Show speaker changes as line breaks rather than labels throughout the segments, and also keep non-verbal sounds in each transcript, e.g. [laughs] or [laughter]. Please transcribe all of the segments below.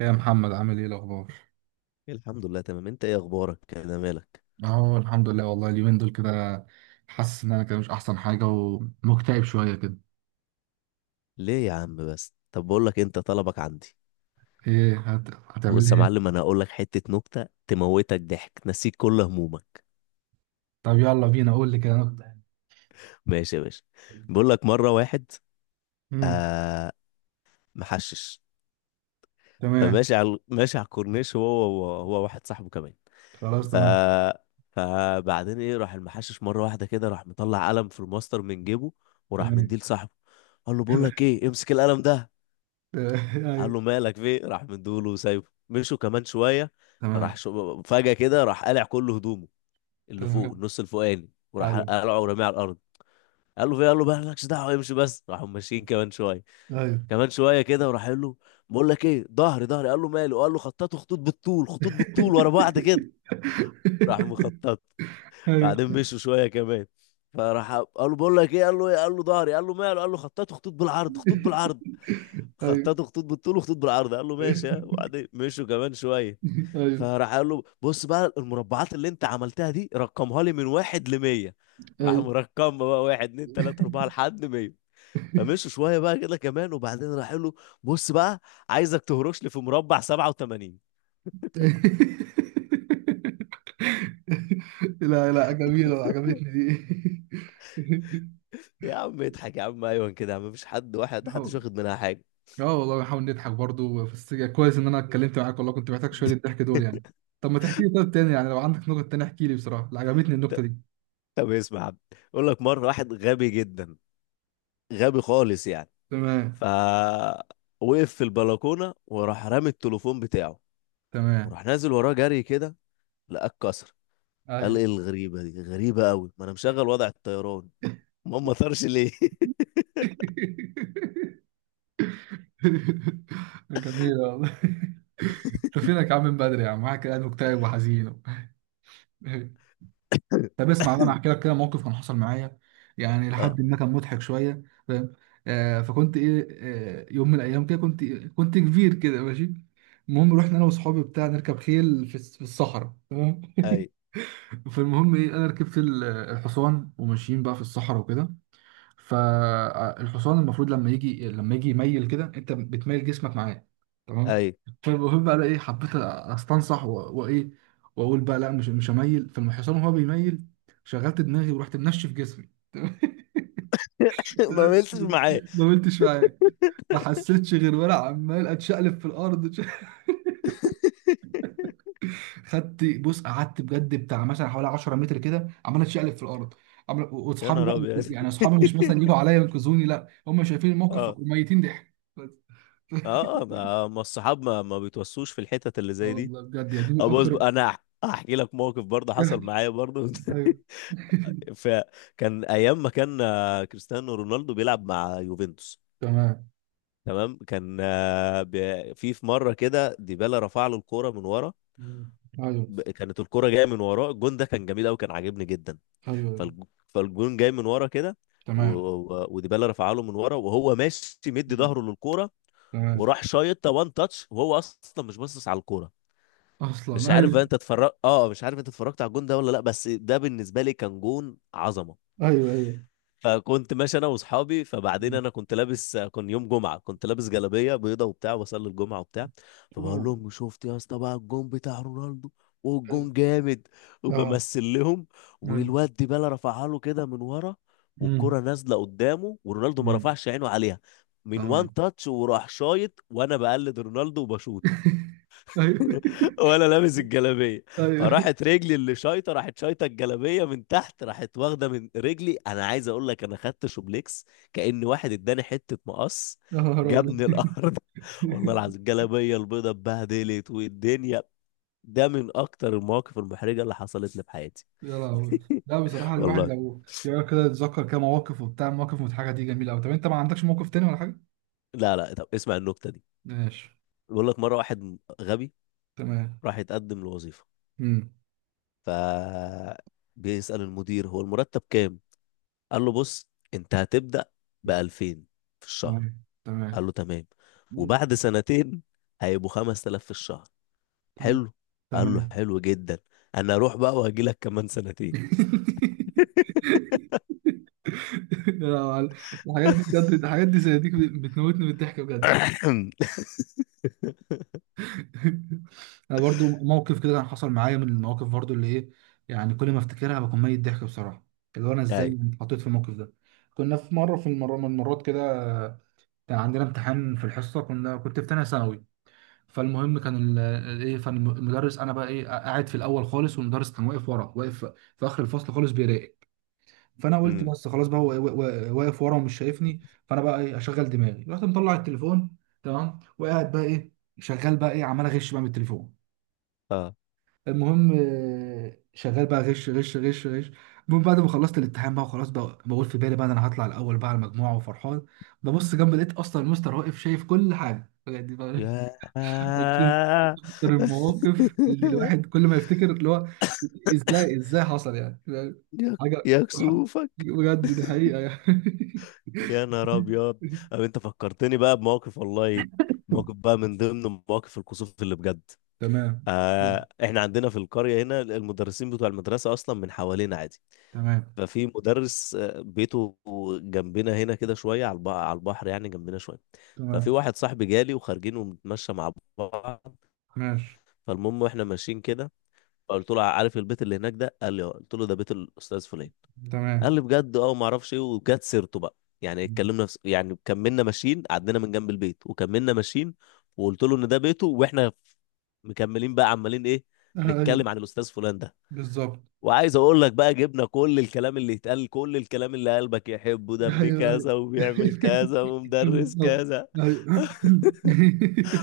يا محمد، عامل ايه الاخبار؟
الحمد لله، تمام. انت ايه اخبارك كده؟ مالك
اهو الحمد لله. والله اليومين دول كده حاسس ان انا كده مش احسن حاجه ومكتئب شويه كده.
ليه يا عم؟ بس، طب بقول لك، انت طلبك عندي.
ايه هتعمل
بص يا
ايه؟
معلم، انا هقول لك حته نكته تموتك ضحك، تنسيك كل همومك.
طب يلا بينا، قول لي كده نبدأ.
ماشي يا باشا. بقول لك مره واحد.
امم.
آه. محشش.
تمام.
فماشي على الكورنيش، هو واحد صاحبه كمان.
خلاص،
ف
تمام.
فبعدين ايه، راح المحشش مره واحده كده، راح مطلع قلم في الماستر من جيبه، وراح
تمام.
مديه لصاحبه. قال له بقول لك
[laughs]
ايه، امسك القلم ده. قال
ايوه.
له مالك، في إيه؟ راح مدوله وسايبه، مشوا كمان شويه. راح
تمام.
فجاه كده راح قلع كل هدومه، اللي فوق
تمام.
النص الفوقاني، وراح
ايوه.
قلعه ورميه على الارض. قال له في إيه؟ قال له بقى مالكش دعوه، امشي بس. راحوا ماشيين كمان شويه،
ايوه. [laughs]
كمان شويه كده، وراح قال له: بقول لك ايه، ظهري، ظهري. قال له ماله؟ قال له خططوا خطوط بالطول، خطوط بالطول ورا بعض كده. راح مخطط.
ايوه،
بعدين مشوا شويه كمان. فراح قال له بقول لك ايه. قال له ايه؟ قال له ظهري. قال له ماله؟ قال له خططوا خطوط بالعرض، خطوط بالعرض.
ايوه،
خططوا خطوط بالطول وخطوط بالعرض. قال له ماشي، ها. وبعدين مشوا كمان شويه.
ايوه،
فراح قال له بص بقى، المربعات اللي انت عملتها دي، رقمها لي من واحد لمية. راح
ايوه.
مرقم بقى، واحد اتنين تلاتة أربعة لحد 100. فمشوا شوية بقى كده كمان، وبعدين راح قال له: بص بقى، عايزك تهرش لي في مربع 87.
[laughs] لا لا، جميلة، عجبتني دي. [laughs]
يا عم اضحك، يا عم أيوة كده يا عم، مفيش حد، واحد
اه.
محدش واخد منها حاجة.
آه والله، بنحاول نضحك برضو في السجن. كويس ان انا اتكلمت معاك والله، كنت محتاج شوية
[laughs]
الضحك دول يعني. طب ما تحكي لي طب تاني يعني، لو عندك نقط تانية احكي لي بصراحة، لا عجبتني النقطة
ط-
دي.
طب اسمع يا عم. يقول لك مرة واحد غبي جدا، غبي خالص يعني. ف
تمام.
وقف في البلكونة وراح رامي التليفون بتاعه.
تمام.
وراح نازل وراه جري كده، لقاه اتكسر. قال
ايوه.
ايه الغريبة دي؟ غريبة قوي، ما انا مشغل وضع الطيران، ما طارش ليه.
[laughs] جميلة والله. انت فينك يا عم من بدري يا عم، معاك قاعد مكتئب وحزين. [laughs] طب اسمع بقى، انا هحكي
[laughs]
لك كده موقف كان حصل معايا، يعني
اه،
لحد ما كان مضحك شويه. فاهم؟ فكنت ايه. آه، يوم من الايام كده كنت كبير كده ماشي. المهم رحنا انا واصحابي بتاع نركب خيل في في الصحراء، تمام.
اي،
[laughs] فالمهم ايه، انا ركبت الحصان وماشيين بقى في الصحراء وكده. فالحصان المفروض لما يجي يميل كده، انت بتميل جسمك معاه. تمام.
اي.
فالمهم بقى ايه، حبيت استنصح وايه، واقول بقى لا، مش هميل. فالحصان وهو بيميل، شغلت دماغي ورحت منشف جسمي.
[laughs] ما
[laughs]
ملتش معاه.
ما قلتش معاه. ما حسيتش غير وانا عمال اتشقلب في الارض.
[laughs]
[laughs] خدت بص، قعدت بجد بتاع مثلا حوالي 10 متر كده عمال اتشقلب في الارض. عمال،
يا
واصحابي بقى
نهار ابيض.
يعني
[laughs]
اصحابي مش مثلا يجوا عليا ينقذوني، لا، هم شايفين الموقف
اه،
وميتين ضحك بس.
اه، ما الصحاب ما بيتوسوش في الحتت اللي
اه
زي دي.
والله بجد، يعني دي من
اه، بص
اكتر.
بقى، انا احكي لك موقف برضه حصل
[laughs]
معايا برضه. [laughs]
ايوه.
فكان ايام ما كان كريستيانو رونالدو بيلعب مع يوفنتوس.
تمام.
تمام. كان في مره كده ديبالا رفع له الكوره من ورا.
ايوه.
كانت الكرة جاية من وراه، الجون ده كان جميل قوي، كان عاجبني جدا.
ايوه.
فالجون جاي من ورا كده.
تمام.
وديبالا رفع له من ورا، وهو ماشي مدي ظهره للكرة.
تمام.
وراح شايطها وان تاتش، وهو اصلا مش باصص على الكرة. مش
اصلا
عارف
ايوه.
بقى انت اتفرجت اه مش عارف انت اتفرجت على الجون ده ولا لا، بس ده بالنسبة لي كان جون عظمة.
ايوه. ايوه.
فكنت ماشي انا واصحابي. فبعدين انا كنت لابس كان يوم جمعه، كنت لابس جلابيه بيضه وبتاع، وبصلي الجمعه وبتاع. فبقول
تمام.
لهم شفت يا اسطى بقى الجون بتاع رونالدو؟ والجون جامد.
اه.
وبمثل لهم.
ايوه.
والواد ديبالا رفعها له كده من ورا.
أمم.
والكره نازله قدامه، ورونالدو ما
تمام.
رفعش عينه عليها. من وان
تمام.
تاتش وراح شايط، وانا بقلد رونالدو وبشوط.
ايوه.
ولا لابس الجلابيه.
[laughs] ايوه.
فراحت رجلي اللي شايطه، راحت شايطه الجلابيه من تحت، راحت واخده من رجلي، انا عايز اقول لك انا خدت شوبليكس، كأن واحد اداني حته مقص،
يا نهار
جابني
ابيض.
الارض. [laughs] والله
[laughs]
العظيم الجلابيه البيضه اتبهدلت والدنيا. ده من اكتر المواقف المحرجه اللي حصلت لي في حياتي
يا لهوي. لا بصراحة، الواحد
والله.
لو يقعد كده يتذكر كده مواقف وبتاع، مواقف مضحكة دي جميلة أوي. طب أنت ما عندكش موقف تاني ولا حاجة؟
لا، لا، طب اسمع النكته دي.
ماشي.
بيقول لك مره واحد غبي
تمام.
راح يتقدم لوظيفه.
امم.
ف بيسأل المدير هو المرتب كام. قال له بص، انت هتبدأ ب 2000 في الشهر.
تمام. تمام.
قال له تمام.
امم.
وبعد سنتين هيبقوا 5000 في الشهر.
تمام.
حلو. قال له
تمام.
حلو جدا. انا اروح بقى وهجي لك كمان سنتين.
[laughs] لا يا معلم. الحاجات دي بجد، الحاجات دي زي دي بتموتني من الضحك بجد.
[coughs]
[laughs] انا برضو موقف كده كان حصل معايا، من المواقف برضو اللي ايه، يعني كل ما افتكرها بكون ميت ضحك بصراحه، اللي هو انا
ايوه.
ازاي اتحطيت في الموقف ده. كنا في المره من المرات كده كان عندنا امتحان في الحصه، كنت في تانيه ثانوي. فالمهم كان ايه، فالمدرس انا بقى ايه قاعد في الاول خالص، والمدرس كان واقف ورا، واقف في اخر الفصل خالص بيراقب. فانا قلت
امم.
بس خلاص بقى، هو واقف ورا ومش شايفني. فانا بقى ايه اشغل دماغي، رحت مطلع التليفون. تمام. وقاعد بقى ايه شغال بقى ايه عمال اغش بقى من التليفون.
اه.
المهم شغال بقى غش غش غش غش. المهم بعد ما خلصت الامتحان بقى وخلاص، بقى بقول في بالي بقى إن انا هطلع الاول بقى على المجموعه وفرحان. ببص جنب، لقيت اصلا المستر واقف شايف كل حاجه بجد بقى.
يا.
[laughs]
[laughs]
أقسم- أكتر المواقف اللي الواحد كل ما يفتكر اللي هو إزاي، إزاي حصل يعني؟ فاهم؟
يا
حاجة.
يا كسوفك.
بجد دي حقيقة يعني.
يا نهار ابيض.
[laughs]
أو انت فكرتني بقى بموقف، والله. موقف بقى من ضمن مواقف الكسوف اللي بجد.
تمام.
احنا عندنا في القرية هنا المدرسين بتوع المدرسة اصلا من حوالينا عادي.
تمام.
ففي مدرس بيته جنبنا هنا كده شوية، على البحر يعني جنبنا شوية.
تمام.
ففي واحد صاحبي جالي، وخارجين وبنتمشى مع بعض.
ماشي.
فالمهم واحنا ماشيين كده، فقلت له عارف البيت اللي هناك ده؟ قال لي آه. قلت له ده بيت الاستاذ فلان. قال
تمام.
لي بجد، اه، وما اعرفش ايه، وجت سيرته بقى. يعني كملنا ماشيين عدينا من جنب البيت وكملنا ماشيين. وقلت له ان ده بيته، واحنا مكملين بقى، عمالين ايه؟
أيوه.
نتكلم عن الاستاذ فلان ده.
بالظبط.
وعايز اقول لك بقى، جبنا كل الكلام اللي يتقال، كل الكلام اللي قلبك يحبه، ده ابن
أيوه، أيوه.
كذا، وبيعمل
[laughs]
كذا، ومدرس
بالظبط.
كذا،
أيوه.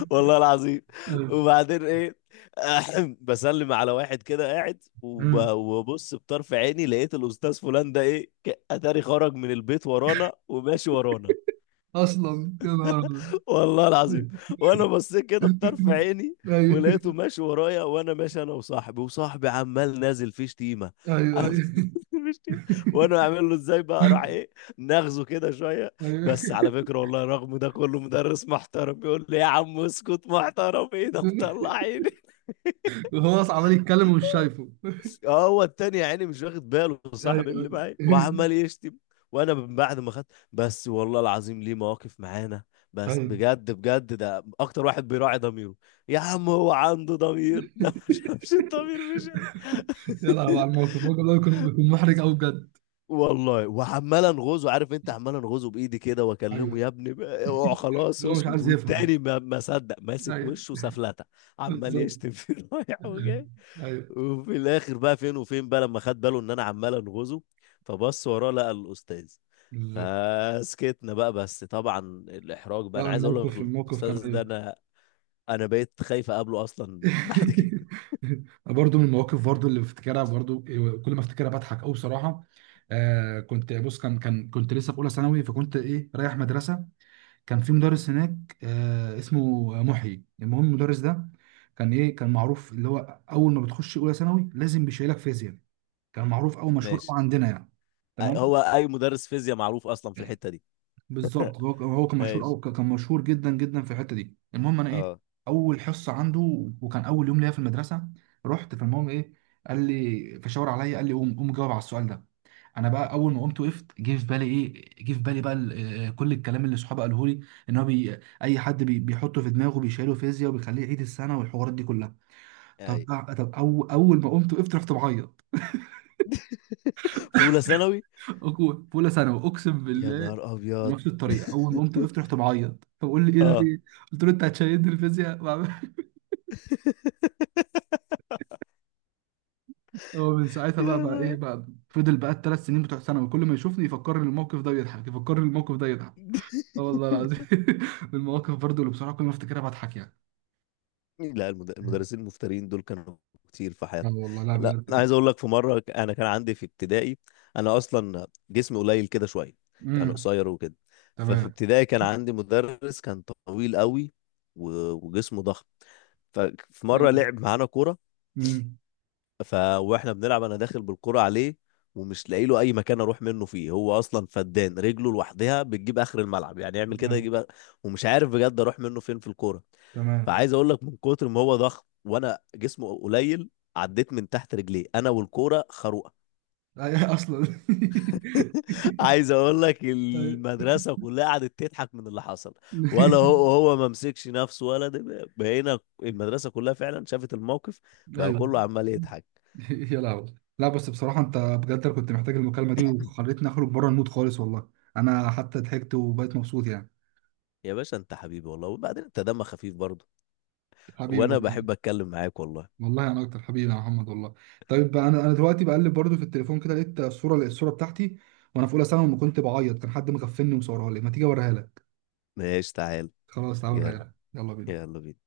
والله العظيم.
[laughs]
وبعدين ايه، بسلم على واحد كده قاعد،
أيوه،
وببص بطرف عيني، لقيت الاستاذ فلان ده ايه، اتاري خرج من البيت ورانا وماشي ورانا.
أصلا يا نهار أبيض.
والله العظيم. وانا بصيت كده بطرف
[laughs]
عيني،
أيوه،
ولقيته ماشي ورايا، وانا ماشي انا وصاحبي، وصاحبي عمال نازل فيه شتيمه.
أيوه،
عمال
أيوه.
[laughs] نازل فيه شتيمة. وانا اعمل له ازاي بقى، راح
[laughs]
ايه، ناخذه كده شويه.
أيوه.
بس على فكره والله، رغم ده كله مدرس محترم، بيقول لي يا عم اسكت، محترم ايه ده،
[laughs]
مطلعيني.
وهو اصلا عمال يتكلم ومش شايفه.
اه، هو التاني يا عيني مش واخد باله،
ايوه،
صاحب اللي معايا
ايوه. [laughs]
وعمال يشتم. وانا من بعد ما خدت. بس والله العظيم ليه مواقف معانا، بس
ايوه.
بجد بجد ده اكتر واحد بيراعي ضميره. يا عم، هو عنده ضمير؟ [laughs] ده ما شافش الضمير مشاني.
يا لهوي على
[laughs]
الموقف ده بيكون محرج قوي بجد.
والله وعمال انغزه، عارف انت عمال انغزه بايدي كده، واكلمه
ايوه،
يا ابني اوعى، خلاص
هو مش
اسكت،
عايز يفهم.
والتاني ما صدق ماسك وشه
ايوه.
سفلته. عمال
بالظبط.
يشتم فيه. [laughs] رايح وجاي.
ايوه.
وفي الاخر بقى، فين وفين بقى، لما خد باله ان انا عمال انغزه. فبص وراه لقى الاستاذ.
بالظبط.
فسكتنا بقى، بس طبعا الاحراج بقى،
لا،
انا عايز اقول
الموقف
لك،
الموقف كان
الاستاذ ده
ايوه.
انا بقيت خايف اقابله اصلا بعد كده.
[laughs] برضو من المواقف برضو اللي بفتكرها برضو كل ما افتكرها بضحك قوي بصراحه. آه، كنت بص، كان كان كنت لسه في اولى ثانوي، فكنت ايه رايح مدرسه. كان في مدرس هناك اسمه محيي. المهم المدرس ده كان ايه، كان معروف اللي هو اول ما بتخش اولى ثانوي لازم بيشيلك فيزياء، كان معروف او
[laughs]
مشهور
ماشي.
أوي عندنا يعني. تمام.
هو اي مدرس فيزياء معروف اصلا في الحتة دي.
بالظبط. هو
[laughs]
كان مشهور
ماشي.
او كان مشهور جدا جدا في الحته دي. المهم انا ايه،
اه.
اول حصه عنده وكان اول يوم ليا في المدرسه. رحت فالمهم ايه، قال لي فشاور عليا، قال لي قوم قوم جاوب على السؤال ده. انا بقى اول ما قمت وقفت، جه في بالي ايه، جه في بالي بقى كل الكلام اللي صحابي قاله لي، ان هو بي اي حد بيحطه في دماغه بيشيله فيزياء وبيخليه يعيد السنه والحوارات دي كلها. طب
اي.
طب أو اول ما قمت وقفت رحت بعيط.
[laughs] في اولى ثانوي؟
[laughs] في اولى ثانوي اقسم
يا
بالله.
نهار ابيض!
نفس الطريقه اول ما قمت
[laughs]
وقفت رحت بعيط، فبقول لي ايه ده في
اه.
ايه. قلت له انت هتشيلني الفيزياء. [laughs]
[laughs]
هو من ساعتها
يا
بقى ايه
نهار.
بقى، فضل بقى الثلاث سنين بتوع ثانوي كل ما يشوفني يفكرني الموقف ده ويضحك، يفكرني الموقف ده يضحك. اه والله
[laughs]
العظيم. [laughs] المواقف برضو اللي بصراحه كل ما افتكرها بضحك يعني.
لا، المدرسين المفترين دول كانوا كتير في
لا
حياتنا.
والله لا
لا،
بجد
انا
كده.
عايز اقول لك في مره، انا كان عندي في ابتدائي. انا اصلا جسمي قليل كده شويه، يعني
امم.
قصير وكده. ففي
تمام.
ابتدائي كان عندي مدرس كان طويل قوي، وجسمه ضخم. ففي
تمام.
مره لعب معانا كوره.
امم.
ف واحنا بنلعب، انا داخل بالكرة عليه. ومش لاقي له اي مكان اروح منه فيه، هو اصلا فدان، رجله لوحدها بتجيب اخر الملعب، يعني يعمل كده
تمام.
يجيب ومش عارف بجد اروح منه فين في الكرة.
تمام.
فعايز اقول لك من كتر ما هو ضخم، وانا جسمه قليل، عديت من تحت رجليه انا والكوره خروقه.
[laughs] اصلا.
[laughs] عايز اقول لك
[laughs] أي.
المدرسه كلها قعدت تضحك من اللي حصل. ولا
[laughs]
هو ما مسكش نفسه، ولا ده، بقينا المدرسه كلها فعلا شافت الموقف. بقى
ايوه.
كله عمال يضحك.
[laughs] يا لهوي. لا، بس بصراحة انت بجد، أنا كنت محتاج المكالمة دي، وخلتني اخرج بره المود خالص والله. انا حتى ضحكت وبقيت مبسوط يعني.
يا باشا انت حبيبي والله، وبعدين انت دمك خفيف برضه.
حبيبي
وانا
والله.
بحب اتكلم معاك والله.
والله انا اكتر، حبيبي يا محمد والله. طيب، انا دلوقتي بقلب برضو في التليفون كده، لقيت الصورة بتاعتي وانا في اولى ثانوي لما كنت بعيط. كان حد مغفلني وصورها لي. ما تيجي اوريها لك؟
ماشي، تعال.
خلاص تعالى اوريها
يلا،
لك. يلا بينا.
يلا بينا.